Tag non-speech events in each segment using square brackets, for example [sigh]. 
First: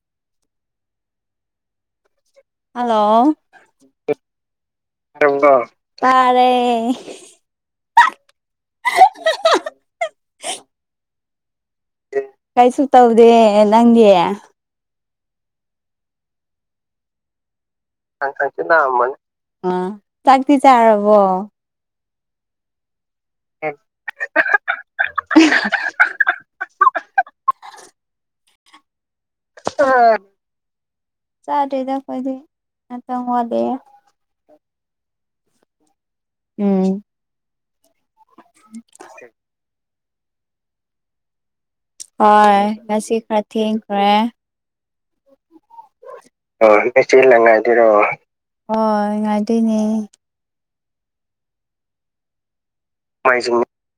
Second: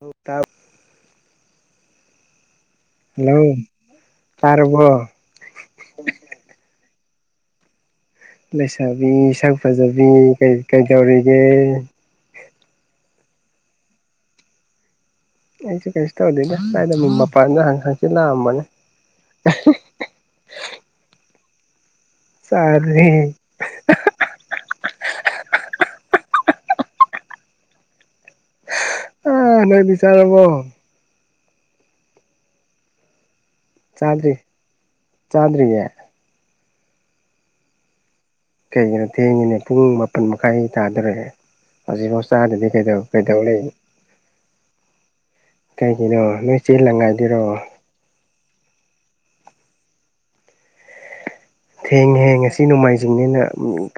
ꯍꯧ ꯇꯞ ꯍꯜꯂꯣ ꯇꯥꯔꯕꯣ ꯇꯔꯦ ꯂꯩꯁꯥꯕꯤ ꯏꯁꯛ ꯐꯖꯕꯤ ꯀꯩ ꯀꯩꯗꯧꯔꯤꯒꯦ ꯀꯩꯁꯨ ꯇꯎꯗꯦ ꯅꯪꯗꯤ ꯑꯩꯁꯨ ꯀꯩꯅꯁ ꯇꯧꯗꯅ ꯀꯥꯏꯗ ꯃꯄꯥꯟꯅ ꯍꯪ ꯆꯥꯛꯗꯤ ꯆꯔꯕꯣ ꯆꯔꯦ [unintelligible] ꯑ ꯅꯣꯏꯗꯤ ꯆꯥꯔꯕꯣ ꯁꯥꯇꯦꯗ ꯀꯣꯏꯗꯤ ꯋꯥꯠꯂꯤ ꯆꯥꯗꯔꯤ ꯆꯥꯗꯔꯤꯌꯦ ꯎꯝ ꯀꯩꯒꯤꯅꯣ ꯊꯦꯡꯉꯤꯅꯦ ꯄꯨꯡ ꯃꯥꯄꯜ ꯃꯈꯥꯏ ꯇꯥꯗꯔꯦ ꯍꯧꯖꯤ ꯍꯣꯏ ꯃꯁꯇꯥꯗꯗꯤ ꯀꯩꯗ ꯉꯁꯤ ꯀꯩꯗꯧ ꯈꯔ ꯂꯩ ꯀꯩꯒꯤꯅꯣ ꯅꯣꯏ ꯆꯦ ꯂꯪꯉꯥꯏꯗꯨꯏꯔꯣ ꯉꯥꯏꯔꯣ ꯍꯣꯏ ꯉꯥꯏꯗꯣꯏꯅꯦ ꯊꯦꯡꯉ ꯍꯦꯡ ꯉꯁꯤ ꯅꯣꯡꯃꯥꯏꯖꯤꯡꯅꯤꯅ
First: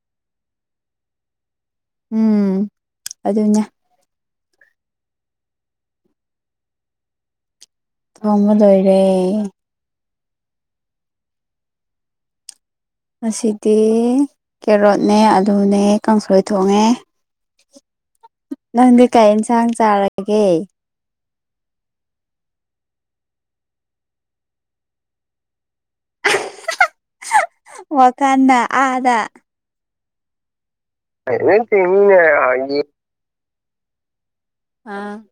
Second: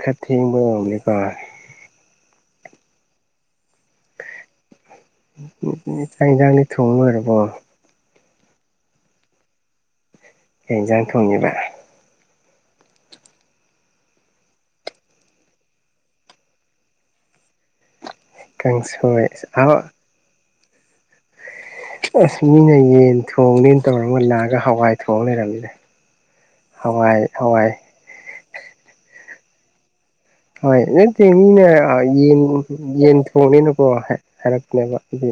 ꯈꯔ ꯊꯦꯡꯕ ꯌꯔꯝꯅꯤꯀꯣ ꯎꯝ ꯑꯗꯨꯗꯅ [unintelligible] ꯊꯣꯡꯕ ꯂꯣꯏꯔꯦ ꯌꯦꯟꯖꯥꯡ ꯊꯣꯡꯉꯤꯕ ꯑꯁꯤꯗꯤ ꯀꯦꯔꯣꯠꯅꯦ ꯑꯂꯨꯅꯦ ꯀꯥꯡꯁꯣꯏ ꯊꯣꯡꯉꯦ ꯅꯪꯗꯤ ꯀꯥꯡꯁꯣꯏ ꯀꯩ ꯏꯟꯁꯥꯡ ꯑꯍꯥꯎ ꯆꯥꯔꯒꯦ ꯑꯁ ꯃꯤꯅ ꯌꯦꯟ ꯊꯣꯡꯅꯦꯅ ꯇꯧꯔꯒ ꯂꯥꯛꯑꯒ ꯍꯋꯥꯏ ꯊꯣꯡ ꯂꯩꯔꯝꯃꯤꯅ ꯋꯥꯈꯟꯅ ꯑꯗ ꯍꯣꯏ ꯅꯠꯇꯦꯅꯤꯅꯦ ꯅꯠꯇꯦ ꯃꯤꯅ ꯌꯦꯟ ꯌꯦꯡ ꯌꯦꯟ ꯊꯣꯡꯅꯤꯅꯀꯣ ꯍꯥꯏ ꯍꯥꯏꯔꯛꯅꯕ ꯑꯥ ꯑꯩꯗꯤ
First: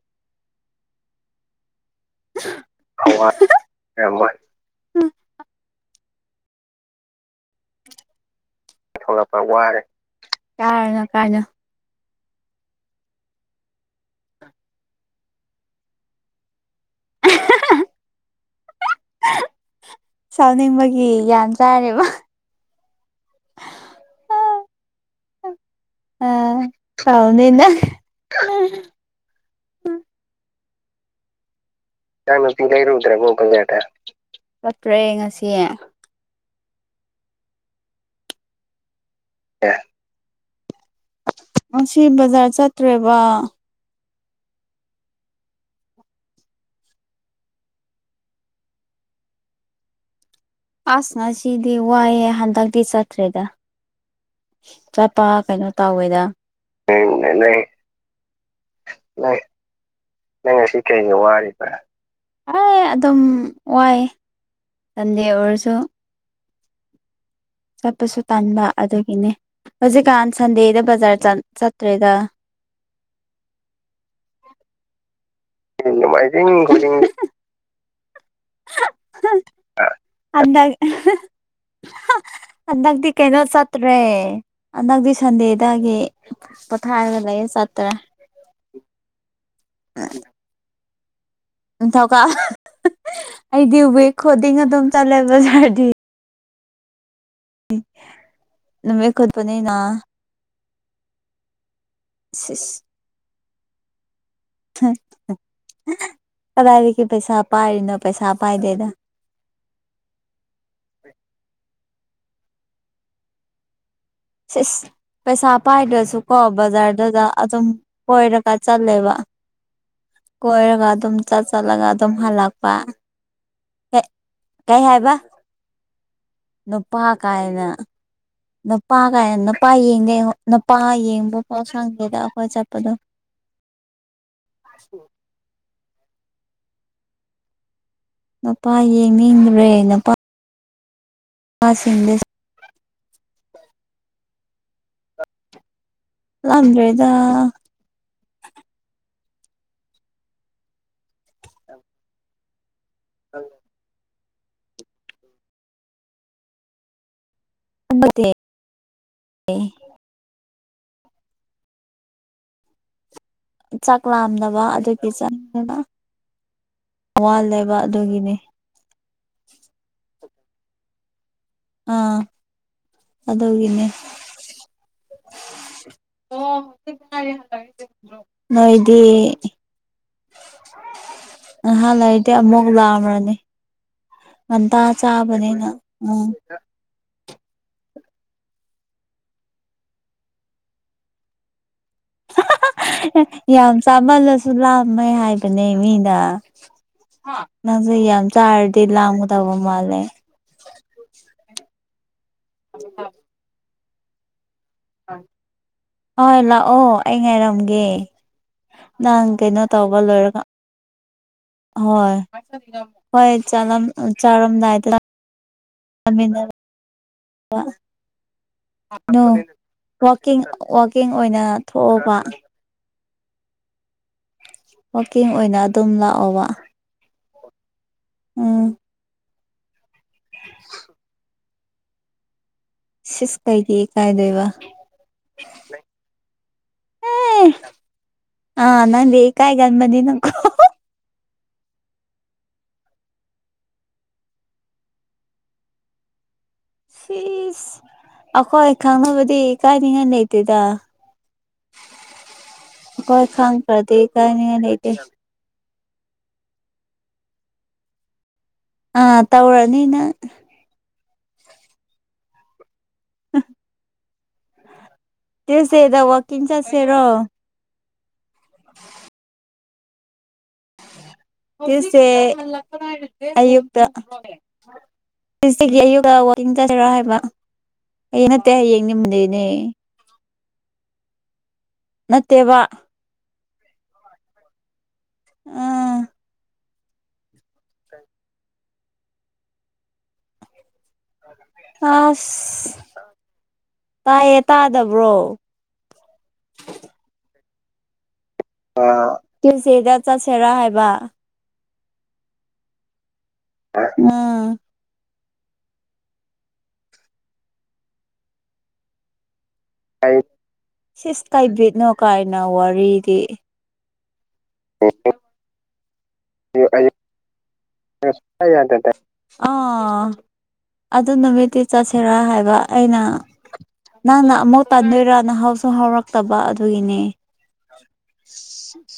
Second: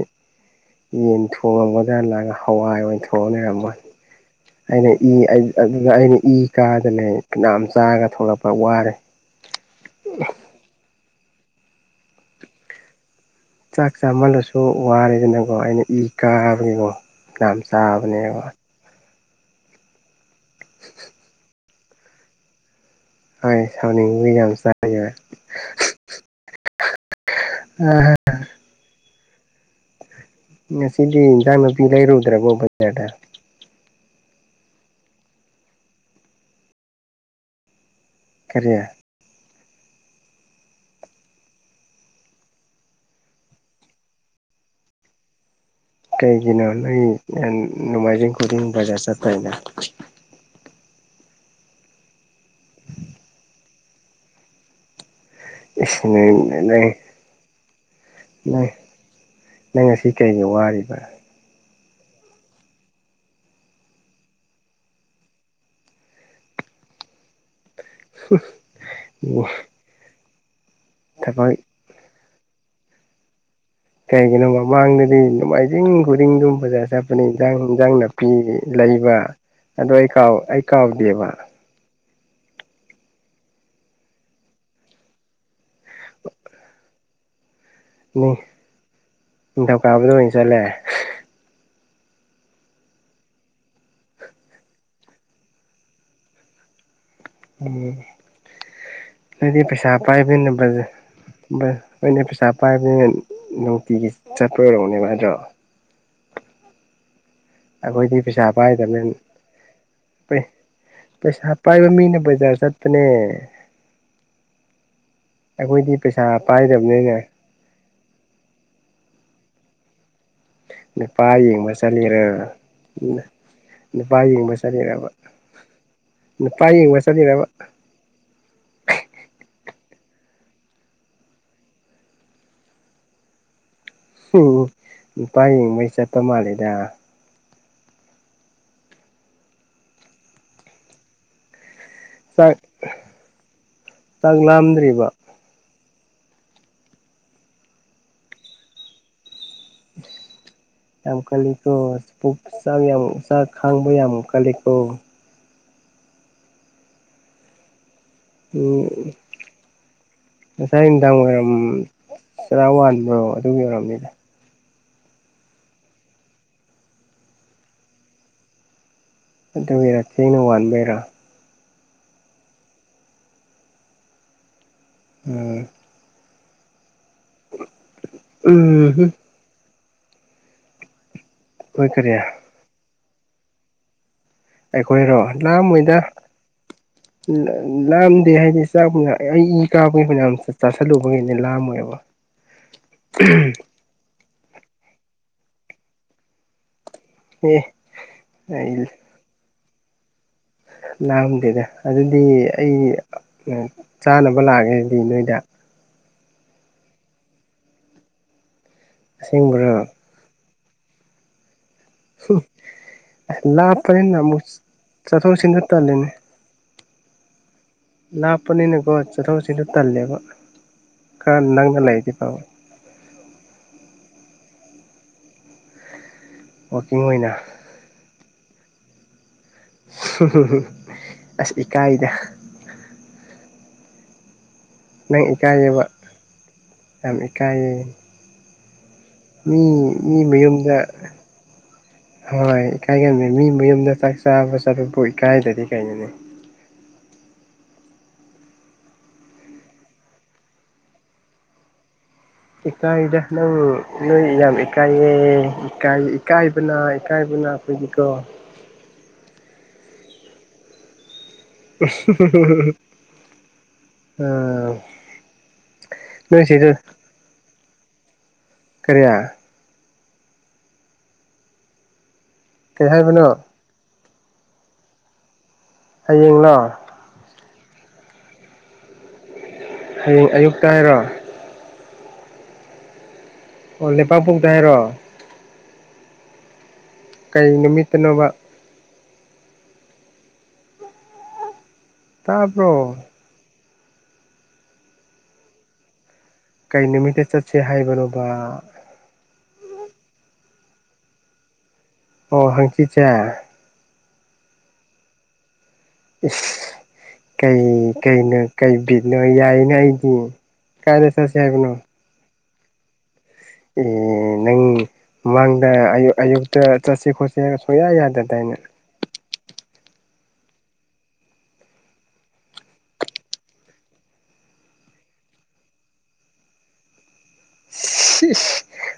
ꯌꯦꯟ ꯊꯣꯡꯉꯒ ꯈꯜꯂꯒ ꯍꯋꯥꯏ ꯍꯋꯥꯏ ꯑꯣꯏꯅꯊꯣꯛꯑꯅꯔꯝꯃꯣꯏ ꯑꯣꯏꯔꯝꯃꯣꯏ ꯑꯩꯅ ꯏ ꯑꯗꯨꯗ ꯑꯩꯅ ꯏ ꯀꯥꯗꯅ ꯌꯥꯝꯝ ꯆꯥꯔꯒ ꯊꯂꯛꯄ ꯂꯛꯄ ꯋꯥꯔꯦ ꯌꯥꯅꯣ ꯀꯥꯏꯅꯣ ꯆꯥꯛ ꯆꯥꯃꯜꯂꯁꯨ ꯋꯥꯔꯦꯗꯅꯀꯣ ꯑꯩꯅ ꯏ ꯀꯥꯕꯒꯤꯀꯣ ꯌꯥꯝ ꯆꯥꯕꯅꯦꯕ ꯁꯥꯎꯅꯤꯡꯕꯒꯤ ꯒ꯭ꯌꯥꯟ ꯇꯥꯔꯦꯕ ꯍꯣꯏ ꯁꯥꯎꯅꯤꯡ ꯌꯥꯝ ꯆꯦ ꯑ ꯁꯥꯎꯅꯤꯅ ꯁꯤꯗꯤ ꯅꯨꯄꯤ ꯂꯩꯔꯨꯗ꯭ꯔ ꯆꯠꯇ꯭ꯔꯦ ꯉꯁꯤ ꯀꯔꯤꯌꯥ ꯑꯦ ꯑꯁꯤ ꯕꯖꯥꯔ ꯆꯠꯇ꯭ꯔꯦꯕ ꯀꯩꯒꯤꯅꯣꯅ ꯅꯅꯨꯡꯃꯥꯏꯖꯤꯡ ꯈꯨꯗꯤꯖ ꯆ ꯇꯅ ꯑꯁ ꯉꯁꯤꯗꯤ ꯋꯥꯏꯑꯦ ꯍꯟꯗꯛꯇꯤ ꯆꯠꯇ꯭ꯔꯦꯗ ꯂꯄꯥ ꯀꯩꯅꯣ ꯇꯧꯋꯦꯗ ꯅꯪ ꯅꯪ ꯅꯪ ꯉꯁꯤ ꯀꯩꯒꯤ ꯅꯪ ꯉꯁꯤ ꯋꯥꯔꯤꯕ ꯀꯩꯒꯤ ꯋꯥꯔꯤꯕ꯭ꯔꯥ ꯍ ꯑꯗꯨꯝ ꯋꯥꯏ ꯁꯟꯗꯦ ꯑꯣꯏꯔꯁꯨ ꯆꯠꯄꯁꯨ ꯇꯟꯥꯟꯕ ꯑꯗꯨꯒꯤꯅꯦ ꯍꯧꯖꯤꯛꯀꯥꯟ ꯁꯟꯗꯦꯗ ꯕꯖꯥꯔ ꯊꯕꯛ ꯆꯠꯇ꯭ꯔꯦꯗ ꯀꯩꯒꯤꯅ ꯃꯃꯪꯗꯗꯤ ꯃꯥꯏꯖꯤꯡ ꯅꯣꯡꯃꯥꯏꯖꯤꯡ ꯔꯤꯡꯗꯨꯣꯝ ꯄꯨꯖꯥ ꯈꯨꯗꯤꯡ ꯆꯠꯄꯅꯦ ꯏꯟꯖꯥꯡ ꯏꯟꯖꯥꯡ ꯅꯥꯄꯤ ꯂꯩꯕ ꯑꯗꯣ ꯑꯩ ꯀꯥꯎ ꯑꯩ ꯍꯟꯗꯛ ꯀꯥꯎꯗꯦꯕ ꯍꯟꯗꯛꯇꯤ ꯀꯩꯅꯣ ꯆꯠꯇ꯭ꯔꯦ ꯍꯟꯗꯛꯇꯤ ꯁꯟꯗꯦꯗꯒꯤ ꯄꯣꯊꯥꯔꯒ ꯠ ꯅꯤꯡꯊꯝꯀꯥꯕꯗ ꯑꯣꯏꯅ ꯆꯠꯂꯦ ꯅꯤꯡ ꯅꯤꯡꯊꯧꯧꯀ ꯑꯩꯗꯤ ꯋꯦꯛ ꯈꯨꯗꯤꯡ ꯑꯗꯨꯝ ꯆꯠꯂꯦ ꯕꯖꯥꯔꯗꯤ ꯎꯝ ꯅꯨꯃꯤꯠ ꯅꯗꯤ ꯈꯨꯠꯄꯅꯤꯅ ꯄꯩꯁꯥ ꯄꯥꯏꯕꯅ ꯕ ꯅꯗꯤ ꯄꯩꯁꯥ ꯁꯤꯁ ꯄꯥꯏꯕꯅ ꯅꯨꯡꯇꯒꯤ ꯆꯠꯄ ꯑꯣꯏꯔꯣꯅꯦꯕ ꯍꯥꯏꯗ꯭ꯔꯣ ꯀꯗꯥꯏꯗꯦ ꯄꯩꯁꯥ ꯄꯥꯏꯔꯤꯅꯣ ꯑꯩꯈꯣꯏꯗꯤ ꯄꯩꯁꯥ ꯄꯥꯏꯗꯦꯗ ꯄꯥꯏꯗꯕꯅꯤ ꯄꯩꯁꯥ ꯄꯥꯏꯕ ꯃꯤ ꯄꯩ ꯆꯥ ꯆꯠꯅꯦ ꯁꯤꯁ ꯄꯩꯁꯥ ꯄꯥꯏꯗ꯭ꯔꯁꯨ ꯀꯣ ꯄꯥꯏꯗꯕꯅꯤꯅ ꯕꯖꯥꯔꯗꯨꯗ ꯑꯗꯨꯝ ꯀꯣꯏꯔꯀ ꯆꯠꯂꯦꯕ ꯀꯣꯏꯔꯒ ꯑꯗꯨꯝ ꯅꯨꯄꯥ ꯆꯠ ꯌꯦꯡꯕ ꯆꯠꯂꯒ ꯑꯗꯨꯝ ꯆꯠꯂꯤꯔ ꯍꯜꯂꯛꯄ ꯅꯨꯄꯥ ꯌꯦꯡꯕ ꯆ ꯀꯩ ꯌꯦꯡꯉꯕ ꯍꯥꯏꯕ ꯅꯨꯄꯥ ꯀꯥꯏꯅ ꯅꯨꯄꯥ ꯀꯥꯏꯅ ꯅꯨꯄꯥ ꯌꯦꯡꯒꯦ ꯅꯨꯄꯥ ꯌꯦꯡꯕ ꯄꯥꯎ ꯁꯪꯒꯦꯗ ꯑꯩꯈꯣꯏ ꯆꯠꯄꯗꯣ [inaudible] ꯎꯝ ꯅꯨꯄꯥ ꯌꯦꯡꯕꯩ ꯆꯠꯄ ꯃꯥꯜꯂꯦꯗ ꯅꯨꯄꯥ ꯌꯦꯡꯅꯤꯡꯗꯨꯔꯦ ꯅꯨꯄꯥ ꯑ [inaudible] ꯆꯥꯛ ꯆꯥꯛ ꯂꯥꯝꯗ꯭ꯔꯤꯕ ꯂꯝꯗꯗ ꯌꯥꯝ ꯀꯜꯂꯤ ꯀꯣ ꯆ ꯆ ꯈꯥꯡꯕ ꯌꯥꯝꯨꯛ ꯀꯂꯤꯄꯣ ꯍꯟꯗꯛꯇꯤ ꯑꯣ ꯉꯁꯥꯏ ꯅꯨꯡꯗꯥꯡ ꯋꯥꯏꯔꯝ ꯆꯔꯥ ꯋꯥꯟꯕ꯭ꯔꯣ ꯑꯗꯨꯒꯤ ꯆꯥꯛ ꯑꯣꯏꯔꯝꯅꯤꯗ ꯂꯥꯝꯗꯅꯕ ꯑꯗꯨ ꯆꯥꯡꯗꯅ ꯑꯋꯥꯜꯂꯦꯕ ꯑꯗꯨꯒꯤꯅꯤ ꯑꯗꯨꯒꯤꯔꯥ ꯊꯦꯡꯅ ꯋꯥꯟꯕꯩꯔꯥ ꯑꯥ ꯑꯗꯒꯅꯦ ꯎꯝ ꯑꯣ ꯅꯣꯏꯗꯤ ꯎꯝꯍꯨꯝ ꯑꯩꯈꯣꯏ ꯑꯍꯜ ꯂ ꯀꯔꯤ ꯏꯗ ꯑꯃꯛ ꯂ ꯑꯃꯔꯅꯤ ꯃꯟꯗ ꯑꯩꯈꯣꯏꯔꯣ ꯆꯥꯕꯅꯦꯅ ꯂꯥꯝꯃꯣꯏꯗ ꯎꯝ ꯂꯥꯝꯗꯦ ꯍꯥꯏꯗꯤ ꯆꯥꯛ ꯑꯩ ꯏ ꯀꯥꯕꯒꯤ ꯃꯅꯌꯥꯝ ꯆꯥꯥꯁꯜꯂꯨꯕꯒꯤꯅꯦ ꯂꯥꯝꯃꯣꯏꯕ ꯌꯥꯝ ꯆꯥꯃꯜꯂꯁꯨ ꯂꯥꯝꯃꯦ ꯍꯥꯏꯕꯅꯦ ꯃꯤꯅ ꯑꯦ ꯅꯁ ꯌꯥꯝ ꯆ ꯑꯔꯗꯤ ꯂꯝꯕꯗꯕ ꯃꯥꯂꯦ ꯂꯥꯡꯗꯦꯗ ꯑꯗꯨꯗꯤ ꯑꯩ ꯆꯥꯅꯕ ꯂꯥꯛꯒꯦꯗꯤ ꯅꯣꯏꯗ ꯍꯣꯏ ꯂꯥꯛꯑꯣ ꯑꯩ ꯉꯥꯏꯔꯝꯒꯦ ꯅꯪ ꯀꯩꯅꯣ ꯑꯁꯦꯡꯕꯔꯣ ꯇꯧꯕ ꯂꯣꯏꯔꯒ ꯍꯣꯏ ꯍꯣꯏ ꯆ ꯆꯥꯔꯝꯗꯥꯏꯗ ꯆꯠꯊꯣꯛꯁꯤꯟꯗ ꯇꯥꯂꯦꯅꯦ ꯑ ꯅꯨꯡ ꯆꯠꯊꯣꯛ ꯆꯠꯁꯤꯟꯗ ꯇꯜꯂꯦꯕ ꯋꯥꯀꯤꯡ ꯋꯥꯋꯥꯛꯀꯤꯡ ꯈꯔ ꯑꯣꯏꯅ ꯅꯪꯅ ꯂꯩꯔꯗꯤ ꯊꯣꯛꯑꯕ ꯐꯕ ꯋꯥꯋꯥꯛꯀꯤꯡ ꯑꯣꯏꯅ ꯑꯗꯨꯝ ꯂ ꯋꯥꯛꯀꯤꯡ ꯑꯣꯏꯅ ꯎꯝ ꯑꯁ ꯏꯀꯥꯏꯗ ꯁꯤꯁ ꯀꯥꯏꯗꯤ ꯀꯥꯏꯗꯩꯕ ꯅꯪ ꯏꯀꯥꯏꯌꯦꯕ ꯌꯥꯝ ꯑꯦ ꯏꯀꯥꯏꯌꯦ ꯑꯥ ꯅꯪꯦ ꯃꯤ ꯀꯥꯏꯒꯥꯟꯕꯅꯤ ꯃꯤ ꯅꯪꯈꯣ ꯃꯌꯨꯝꯗ ꯍꯣꯏ ꯏꯀꯥꯏꯒꯥꯏꯅꯤ ꯃꯤ ꯃꯌꯨꯝꯗ ꯆꯥꯛ ꯆꯥꯕ ꯆꯠꯄꯕꯨ ꯏꯀꯥꯏꯗꯗꯤ ꯀꯩꯅꯣꯅꯤ ꯁꯤꯁ ꯑꯩꯈꯣꯏ ꯈꯪꯅꯕꯗꯤ ꯀꯥꯏꯅꯤꯡꯉꯥꯏ ꯂꯩꯇꯦꯗ [unintelligible] ꯑꯩꯈꯣꯏ ꯏꯀꯥꯏꯗꯅꯪ ꯈꯪꯈ꯭ꯔꯗꯤ ꯂꯣꯏ ꯏꯝ ꯏꯀꯥꯏꯅꯤꯡꯉꯥꯏ ꯂꯩꯇꯦ ꯏꯀꯥꯏꯌꯦ ꯏꯀꯥꯏꯕꯅ ꯏꯀꯥꯏꯕꯅ ꯑꯩꯈꯣꯏꯒꯤꯀꯣ ꯑꯥ ꯇꯧꯅꯤꯅ [unintelligible] ꯇꯁꯦꯗ ꯅꯣꯏ ꯋꯥꯀꯤꯡꯆꯥ ꯁꯦꯔꯣ ꯀꯌꯥ ꯁꯦ ꯀꯩ ꯍꯥꯏꯕꯅꯣ ꯑꯌꯨꯛꯇꯗ ꯍꯧꯒꯤ ꯑꯌꯨꯛꯇ ꯋꯥꯛꯀꯤꯤꯡ ꯍꯌꯦꯡꯂꯣ ꯆꯥꯁꯤꯔ ꯍꯥꯏꯕ ꯑꯩ ꯅꯠꯇꯦ ꯍꯌꯦꯡ ꯌꯝꯗꯣꯏꯅꯦ ꯍꯌꯦꯡ ꯑꯌꯨꯛꯇ ꯍꯥꯏꯔꯣ ꯅꯠꯇꯦꯕ ꯑꯣꯦ ꯂꯩꯄꯥꯛꯄꯣꯛꯗ ꯍꯥꯏꯔꯣ ꯎꯥ ꯀꯩ ꯅꯨꯃꯤꯠꯇꯅꯕ ꯑꯁ ꯇꯥꯕ꯭ꯔꯣ ꯇꯥꯏꯌꯦ ꯇꯥꯗꯕ꯭ꯔꯣ ꯁꯦ ꯍꯥꯏꯕꯔꯣꯕ ꯇꯁꯦꯗ ꯆꯠꯁꯦꯔꯥ ꯍꯥꯏꯕ ꯑꯣ ꯍꯪ ꯆꯤ ꯆꯦ ꯎ ꯏ ꯀꯩ ꯀꯩꯅꯣ ꯀꯩꯕꯤꯅꯣ ꯌꯥꯏ ꯉꯗꯤ ꯀꯥꯏꯗꯁꯁꯤ ꯁꯥꯦꯕꯅꯣ ꯅꯎ ꯋꯥꯔꯤꯗꯤ ꯑꯣ ꯅꯪ ꯃꯃꯥꯡꯗ ꯑꯌꯨꯛꯇ ꯆꯠꯁꯤ ꯈꯣꯠꯁꯤ ꯁꯨꯡꯌꯥ ꯌꯥꯗꯗꯥꯏꯅ ꯑꯥ ꯑꯗꯨ ꯅꯨꯃꯤꯠꯇꯤ ꯆꯠꯁꯤꯔꯥ ꯍꯥꯏꯕ ꯑꯩꯅ ꯅꯪꯅ ꯑꯃꯨꯧ ꯇꯥꯟꯗꯣꯏꯔꯥ ꯅꯍꯥꯎꯁꯨ ꯍꯧꯥꯎꯔꯛꯇꯕ ꯑꯗꯨꯒꯤꯅꯦ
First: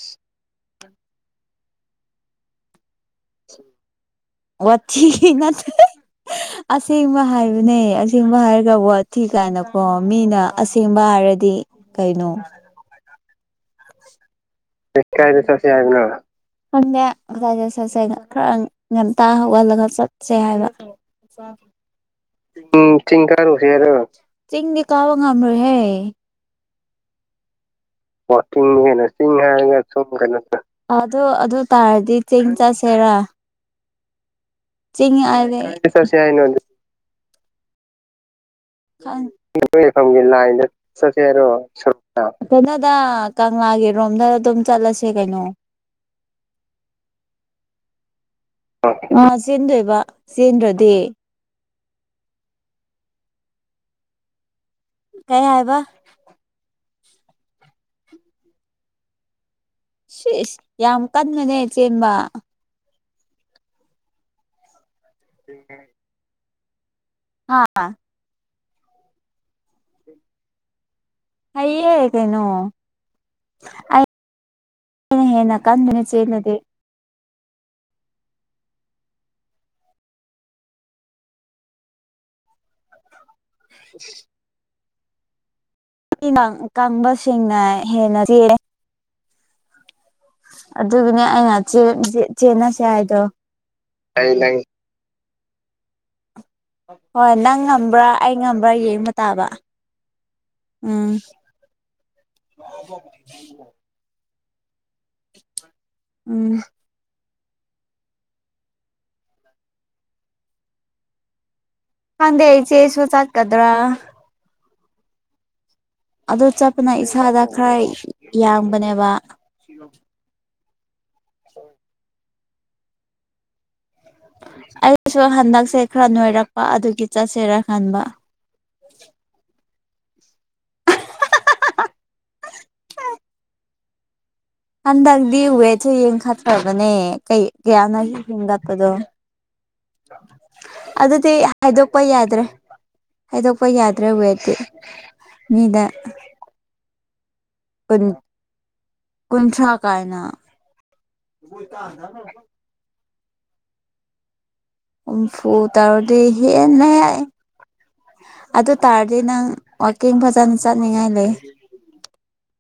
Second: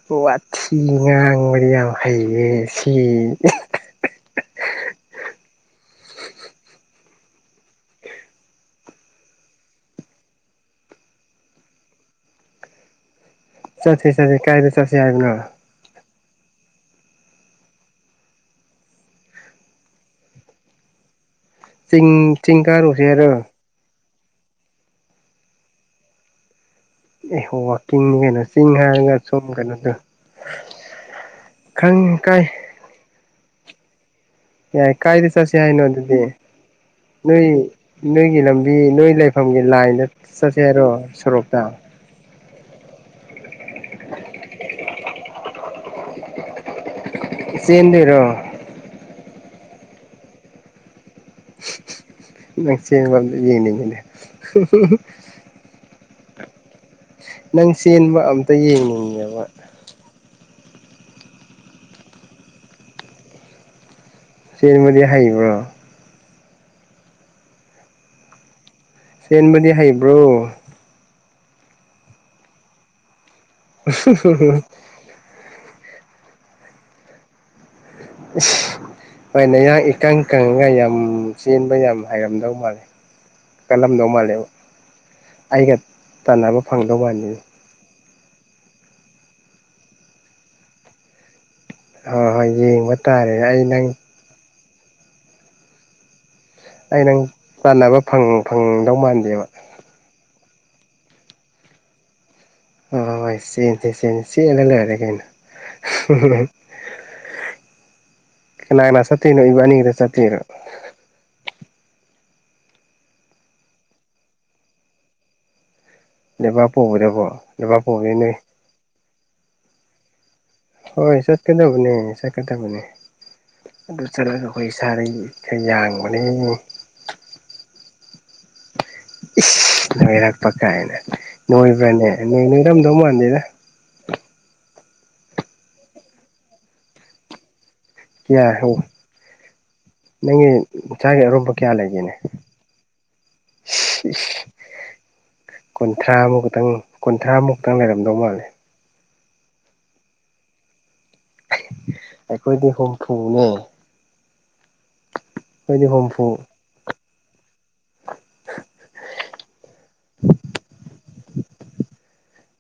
ꯋꯥ ꯋꯥꯠ ꯁꯤ ꯉꯥꯡꯕꯗꯤ ꯌꯥꯝ ꯍꯩꯌꯦ ꯁꯤ ꯋꯥꯤ ꯉ ꯑꯁꯦꯡꯕ ꯍꯥꯏꯕꯅꯦ ꯑꯁꯦꯡꯕ ꯍꯥꯏꯔꯒꯕꯨ ꯊꯤ ꯀꯥꯏꯅꯀꯣ ꯃꯤꯅ ꯑꯁꯦꯡꯕ ꯍꯥꯏꯔꯒ ꯗꯤ ꯀꯩꯅꯣ ꯁꯠꯦ ꯁꯠꯦ ꯀꯥꯏꯗ ꯆꯁꯦ ꯍꯥꯏꯅ ꯈꯪꯗꯦꯗꯠ ꯆꯠꯁꯦ ꯈꯔ ꯉꯟꯇꯥ ꯍꯧꯒꯠꯂꯒ ꯆꯠꯁꯦ ꯍꯥꯏꯕ ꯆꯤꯡ ꯆꯤꯡ ꯀꯥꯔꯨꯁꯦ ꯍꯥꯏꯔꯣ ꯆꯤꯡꯀꯥꯔꯨꯁꯦꯔꯣ ꯆꯤꯡꯗꯤ ꯀꯥꯕ ꯉꯝꯃꯣꯏꯍꯦ ꯑꯦꯍ ꯋꯥ ꯑꯟꯏꯟꯇꯦꯜꯂꯤꯖꯦꯕꯜ ꯑꯗꯨ ꯈꯪ ꯇꯥꯔꯗꯤ ꯀꯥꯏ ꯆꯤꯡ ꯆꯁꯦ ꯁꯦꯔꯥ ꯌꯥꯏ ꯀꯥꯏꯗ ꯆꯠꯁꯦ ꯍꯥꯏꯅꯣ ꯆꯠꯁꯦ ꯑꯗꯨꯗꯤ ꯍꯥꯏꯅꯣ ꯅꯣꯏ ꯅꯣꯏꯒꯤ ꯂꯝ ꯅꯣꯏ ꯈꯪ ꯂꯩꯐꯝꯒꯤ ꯅꯣꯏ ꯂꯥꯏꯟꯗ ꯂꯩꯐꯝꯒꯤ ꯆꯠꯁꯦ ꯍꯥꯏꯔꯣ ꯁꯣꯔꯣꯛꯇ ꯀꯅꯣꯗ ꯀꯪꯂꯥꯒꯤ ꯔꯣꯝꯗ ꯑꯗꯨꯝ ꯆꯠꯂꯁꯦ ꯀꯩꯅꯣ ꯆꯦꯟꯗꯣꯏꯔꯣ ꯉ ꯆꯦꯟꯗꯣꯏꯕ ꯆꯦꯟꯗ꯭ꯔꯗꯤ ꯅꯪ ꯆꯦꯟꯕ ꯑꯝꯇ ꯌꯦꯡꯅꯤꯡꯉꯤꯅꯦ ꯍ ꯀꯥꯏ ꯍꯥꯏꯕ ꯅꯪ ꯆꯦꯟꯕ ꯑꯝꯇ ꯌꯦꯡꯅꯤꯡꯉꯦꯕ ꯁꯤꯁ ꯌꯥꯝ ꯀꯟꯕꯅꯦ ꯆꯦꯟꯕ ꯆꯦꯟꯕꯗꯤ ꯍꯩꯕ꯭ꯔꯣ ꯍꯥ ꯆꯦꯟꯕꯗꯤ ꯍꯩꯕ꯭ꯔꯣ ꯍꯩꯌꯦ ꯀꯩꯩꯅꯣ ꯑꯝꯍꯝꯍꯝꯍꯝ ꯀꯟꯗꯅ ꯆꯦꯜꯂꯗꯤ ꯏꯁꯁꯁ ꯍꯣꯏ ꯅꯌꯥꯡ ꯏꯀꯪ ꯀꯪꯉꯒ ꯌꯥꯝ ꯆꯦꯟꯕ ꯌꯥꯝ ꯍꯥꯏꯔꯝꯗꯧ ꯃꯥꯜꯂꯦ ꯀꯜꯂꯝꯗꯧ ꯃꯥꯜꯂꯦꯕ ꯑꯩꯒ ꯏꯃꯪ ꯇꯥꯟꯅꯕ ꯐꯪꯗꯧ ꯃꯥꯟꯗꯦꯅꯦ ꯀꯪꯕꯁꯤꯡꯅ ꯍꯦꯟꯅ ꯆꯦꯛꯂꯤ ꯑꯗꯨꯒꯤꯅꯦ ꯑꯩꯅ ꯆꯦꯟ ꯆꯦ ꯍꯣꯏ ꯍꯣꯏ ꯆꯦꯟꯅꯁꯦ ꯌꯦꯡꯕ ꯍꯥꯏꯗꯣ ꯇꯥꯔꯦ ꯑꯩ ꯅꯪ ꯑꯩ ꯍꯣꯏ ꯅꯪ ꯇꯥꯟꯅꯕ ꯉꯝꯕ꯭ꯔꯥ ꯑꯩ ꯐꯪ ꯉꯝꯕ꯭ꯔꯥ ꯐꯪꯗꯧ ꯌꯦꯡꯕ ꯃꯥꯟꯗꯦꯕ ꯇꯥꯕ ꯎꯝ ꯍꯣ ꯍꯣ ꯍꯣꯏ ꯆꯦꯟꯁꯤ ꯆꯦꯟ ꯆꯦꯜꯂ ꯂꯣꯏꯔꯦ ꯀꯩꯅꯣ ꯎꯝ ꯀꯅꯥ ꯀꯅꯥ ꯆꯠꯇꯨꯏꯅꯣ ꯏꯕꯥꯅꯤꯗ ꯆꯠꯇꯣꯏꯔꯤꯅꯣ ꯈꯪꯗꯦ ꯏꯆꯦꯁꯨ ꯆꯠ ꯀꯗ꯭ꯔꯥ ꯑꯗꯨ ꯆꯠꯄꯅ ꯂꯩꯕꯥꯛꯄꯣꯛꯕꯗꯕꯣ ꯏꯁꯥꯗ ꯈꯔ ꯂꯩꯕꯥꯛꯄꯣꯛꯕꯗꯤ ꯅꯣꯏ ꯌꯥꯡꯕꯅꯦꯕ ꯍꯣꯏ ꯆꯠꯀꯗꯕꯅꯦ ꯆꯠꯀꯗꯕꯅꯦ ꯑꯗꯨ ꯆꯠꯂꯒ ꯑꯩꯈꯣꯏ ꯏꯁꯥꯗ ꯑꯩꯁꯨ ꯈꯔ ꯍꯟꯗꯛꯁꯦ ꯌꯥꯡꯕꯅꯤ ꯅꯣꯏꯔꯛꯄ ꯑꯗꯨꯒꯤ ꯆꯠꯁꯤꯔꯥ ꯈꯟꯕ ꯏꯁ ꯅꯣꯏꯔꯛꯄ ꯀꯥꯏꯅ ꯅꯣꯏꯕ꯭ꯔꯅꯦ ꯅꯣꯏ ꯅꯣꯏꯔꯝꯗꯧ ꯃꯥꯟꯗꯦꯗ ꯍꯟꯗꯛꯇꯤ ꯋꯦꯠꯁꯨ ꯌꯦꯡꯈꯠꯇ꯭ꯔꯕꯅꯦ ꯀꯩ ꯌꯥꯅꯣ ꯑꯩꯒꯤ ꯀꯌꯥ ꯍꯦꯟꯒꯠꯄꯗꯣ ꯅꯪꯒꯤ ꯏꯆꯥꯒꯤ ꯑꯗꯨꯗꯤ ꯑꯔꯨꯝꯕ ꯀꯌꯥ ꯍꯥꯏꯗꯣꯛꯄ ꯂꯩꯒꯦꯅꯦ ꯌꯥꯗ꯭ꯔꯦ ꯍꯥꯏꯗꯣꯛꯄ ꯌꯥꯗ꯭ꯔꯦ ꯋꯦꯠꯇꯤ ꯃꯤꯗ ꯀꯨꯟꯊ꯭ꯔꯥ ꯃꯨꯛꯇꯪ ꯂꯩꯔꯝꯗꯧ ꯃꯥꯜꯂꯦ ꯀꯨꯟꯊ꯭ꯔꯥ ꯀꯥꯏꯅ ꯈꯨꯝꯃꯨꯅꯦ ꯍꯨꯝꯐꯨ ꯇꯧꯔꯗꯤ ꯍꯦꯟꯅ ꯌꯥꯏꯍꯦ ꯑꯗꯨ ꯇꯥꯔꯗꯤ ꯅꯪ ꯋꯀꯤꯡ ꯐꯖꯅ ꯆꯠꯅꯤꯡꯉꯥꯏ ꯂꯩ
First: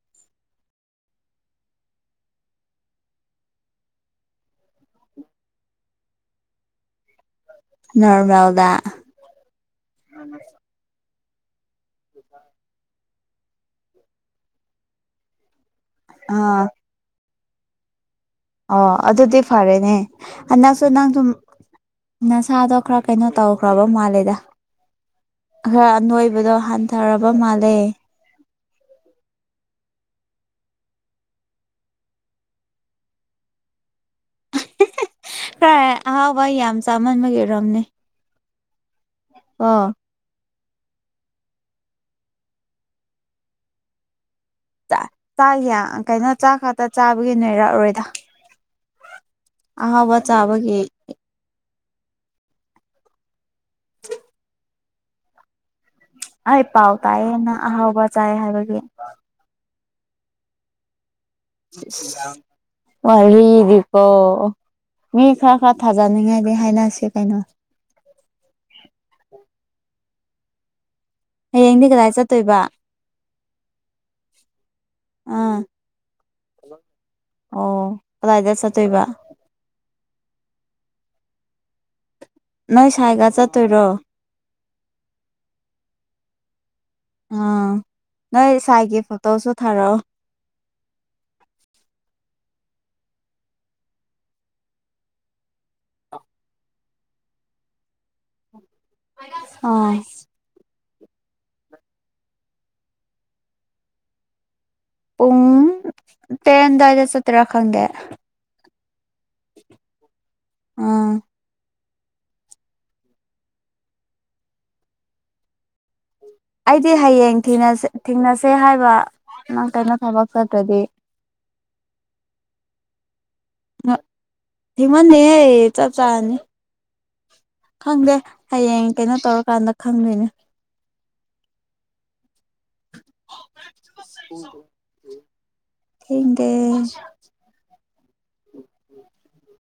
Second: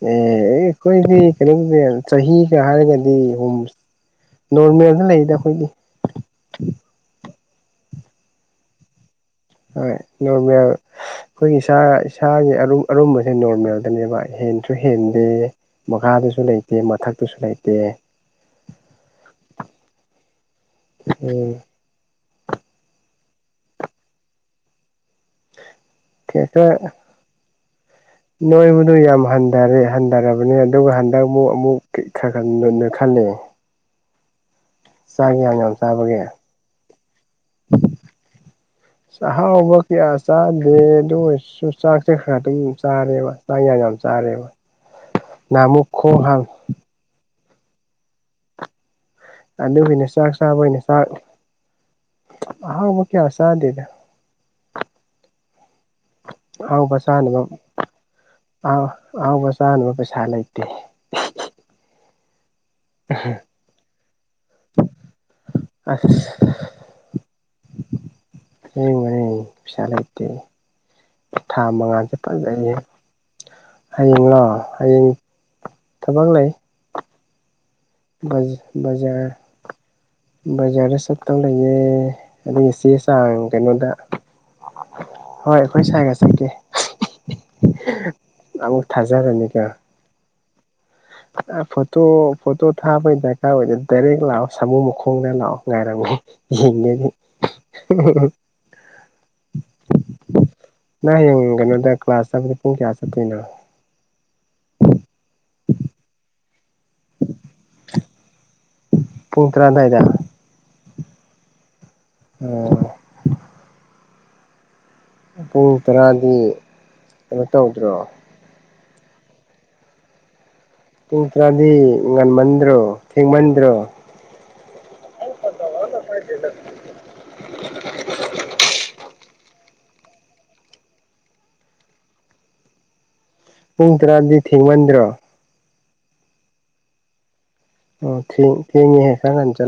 ꯑꯦ ꯑꯩꯈꯣꯏꯗꯤ ꯀꯩꯅꯣꯒꯤꯗꯤ ꯆꯍꯤꯒ ꯍꯥꯏꯔꯒꯗꯤ ꯑꯍꯨꯝ ꯅꯣꯔꯃꯦꯜꯅ ꯂꯩꯗ ꯑꯩꯈꯣꯏꯗꯤ ꯑꯟꯑꯣꯗꯤꯕꯜ ꯅꯣꯔꯃꯦꯜꯗꯥ ꯍꯣꯏ ꯅꯣꯔꯃꯦꯜ ꯑꯩꯈꯣꯏꯒꯤ ꯏꯁꯥ ꯏꯁꯒꯤ ꯑꯔꯨꯝ ꯑꯔꯨꯝꯕꯁꯤ ꯅꯣꯔꯃꯦꯜꯗꯅꯦꯕ ꯍꯦꯟꯁꯨ ꯍꯦꯟꯗꯦ ꯃꯈꯥꯗꯁꯨ ꯑꯥ ꯂꯩꯇꯦ ꯃꯊꯛ ꯇꯁꯨ ꯂꯩꯥꯏꯇꯦ ꯑꯣ ꯑꯗꯨꯗꯤ ꯐꯔꯦꯅꯦ ꯍ ꯅꯪꯁꯨ ꯅꯪ ꯁꯨꯝ ꯎꯝ ꯅꯁꯥꯗꯣ ꯈ꯭ꯔ ꯀꯩꯅꯣ ꯇꯧꯈ꯭ꯔꯕ ꯃꯥꯜꯂꯦꯗ ꯈꯔ ꯑꯅꯣꯏꯕꯗꯣ ꯍꯟꯊꯔꯕ ꯃꯥꯜꯂꯦ ꯅꯣꯏꯕꯨꯗꯨ ꯌꯥꯝ ꯍꯟꯊꯔꯦ ꯍꯟꯊꯔꯕꯅꯤ ꯑꯗꯨꯒ ꯍꯟꯗꯛ ꯑꯃꯨꯛ ꯑꯃꯨꯛ ꯈꯜꯂꯤ ꯈꯔ ꯆꯥꯕꯒꯤ ꯑꯍꯥꯎꯕ ꯌꯥꯝ ꯆꯥꯃꯟꯕꯒꯤ ꯑꯣꯏꯔꯣꯝꯅꯦ ꯁꯍꯥꯕ ꯀ ꯌꯥ ꯑꯁꯥ ꯑ ꯑꯗꯨ ꯑꯣꯏꯔꯁꯨ ꯆꯥꯛꯁꯦ ꯈꯔ ꯑꯗꯨꯝ ꯆꯥꯔꯦꯕ ꯆꯥꯛ ꯌꯥꯝ ꯌꯥꯝ ꯆꯥꯔꯦꯕ ꯆꯥ ꯅꯍꯥꯟꯃꯨꯛ ꯈꯣꯡ ꯀꯩꯅꯣ ꯍꯥꯝ ꯆꯥꯛ ꯈꯛꯇ ꯆꯥꯕꯒꯤ ꯅꯣꯏꯔꯛꯔꯣꯏꯗ ꯑ ꯍꯅꯦ ꯆꯥꯛ ꯆꯥꯕꯅꯦ ꯆꯥꯛ ꯑ ꯃ ꯀ ꯁꯥꯗꯗ ꯑꯩ ꯄꯥꯎ ꯑꯥꯎꯕꯁꯅꯤ ꯇꯥꯏꯌꯦ ꯅꯪ ꯑꯍꯥꯎꯕ ꯆꯥꯏ ꯑ ꯍꯥꯏꯕꯒꯤ ꯑꯥꯎꯁ ꯆꯥꯅꯕ ꯄꯩꯁꯥ ꯂꯩꯇꯦ ꯃꯍꯤꯗꯤꯄꯣ ꯃꯤ ꯈꯔ ꯈꯔ ꯑꯁ ꯊꯥꯖꯅꯤꯡꯉꯥꯏꯗꯤ ꯍꯥꯏꯅꯔꯁꯤ ꯀꯩꯅꯣ ꯍ ꯃꯁꯂꯩꯗꯤ ꯊꯥ ꯍꯌꯦꯡꯗꯤ ꯃꯉꯥ ꯀꯗꯥꯏ ꯆꯠꯇꯣꯏꯕ ꯆꯄꯖꯦ ꯍꯌꯦꯡꯡꯂꯣ ꯍꯌꯦꯡ ꯑꯥ ꯊꯕꯛ ꯂꯩ ꯑꯣ ꯀꯗꯥꯏꯗ ꯆꯠꯇꯣꯏꯕ ꯖꯔ ꯁꯞꯇꯝ ꯂꯩꯌꯦ ꯑꯗꯨꯗꯒꯤ ꯅꯣꯏ ꯆꯦ ꯁꯥꯏꯒ ꯆꯥꯡ ꯆꯠꯇꯣꯏꯔꯣ ꯀꯩꯅꯣꯗ ꯍꯣꯏ ꯑꯩꯈꯣꯏ ꯁ꯭ꯋꯥꯏꯒ ꯆꯠꯀꯦ ꯑꯥ ꯅꯣꯏ ꯑꯃꯕꯨ ꯁꯥꯏꯒꯤ ꯐꯣꯇꯣꯁꯨ ꯊꯖꯔꯅꯤꯀ ꯊꯥꯔꯛꯑꯣ ꯐꯣꯇꯣ ꯐꯣꯇꯣ ꯊꯥꯕꯩ ꯗꯔꯀꯥꯔ ꯑꯣꯏꯗ ꯗꯥꯏꯔꯦꯛ ꯂꯥꯛꯑꯣ ꯁꯥꯃꯨ ꯃꯈꯣꯡꯗ ꯂꯥꯛꯑꯣ ꯉꯥꯏꯔꯝꯃ ꯌꯦꯅꯤ ꯑ ꯅ ꯍꯌꯦꯡ ꯀꯩꯅꯣꯗ ꯀ꯭ꯂꯥꯁ ꯆꯥꯕꯗ ꯄꯨꯡ ꯀꯌꯥ ꯆꯠꯇꯣꯏꯅꯣ ꯎꯨꯡ ꯇꯦꯟꯦꯟꯗꯖ ꯁꯇꯔꯥ ꯈꯪꯗꯦ ꯄꯨꯡ ꯇꯔꯥꯗꯥꯏꯗ ꯑꯥ ꯑꯣ ꯎꯨꯡ ꯇꯔꯥ ꯑꯩꯗꯤ ꯍꯌꯦꯡ ꯊꯦꯡꯅꯁꯦ ꯍꯥꯏꯕ ꯅꯪ ꯀꯩꯅꯣ ꯊꯕꯛ ꯆ ꯄꯨꯡ ꯇꯔꯥꯗꯤ ꯉꯟꯃꯟꯗ꯭ꯔꯣ ꯊꯦꯡꯃꯟꯗ꯭ꯔꯣ ꯍꯃꯅꯤ ꯍ ꯆ ꯆꯅꯤ ꯈꯪꯗꯦ ꯍꯌꯦꯡ ꯀꯩꯅꯣ ꯇꯧꯔꯀꯥꯟꯗ ꯈꯪꯗꯣꯏꯅꯦ ꯄꯨꯡ ꯇꯔꯥꯗꯤ ꯊꯦꯡꯃꯟꯗ꯭ꯔꯣ ꯍꯗꯦ ꯑꯣ ꯊ ꯁ ꯆ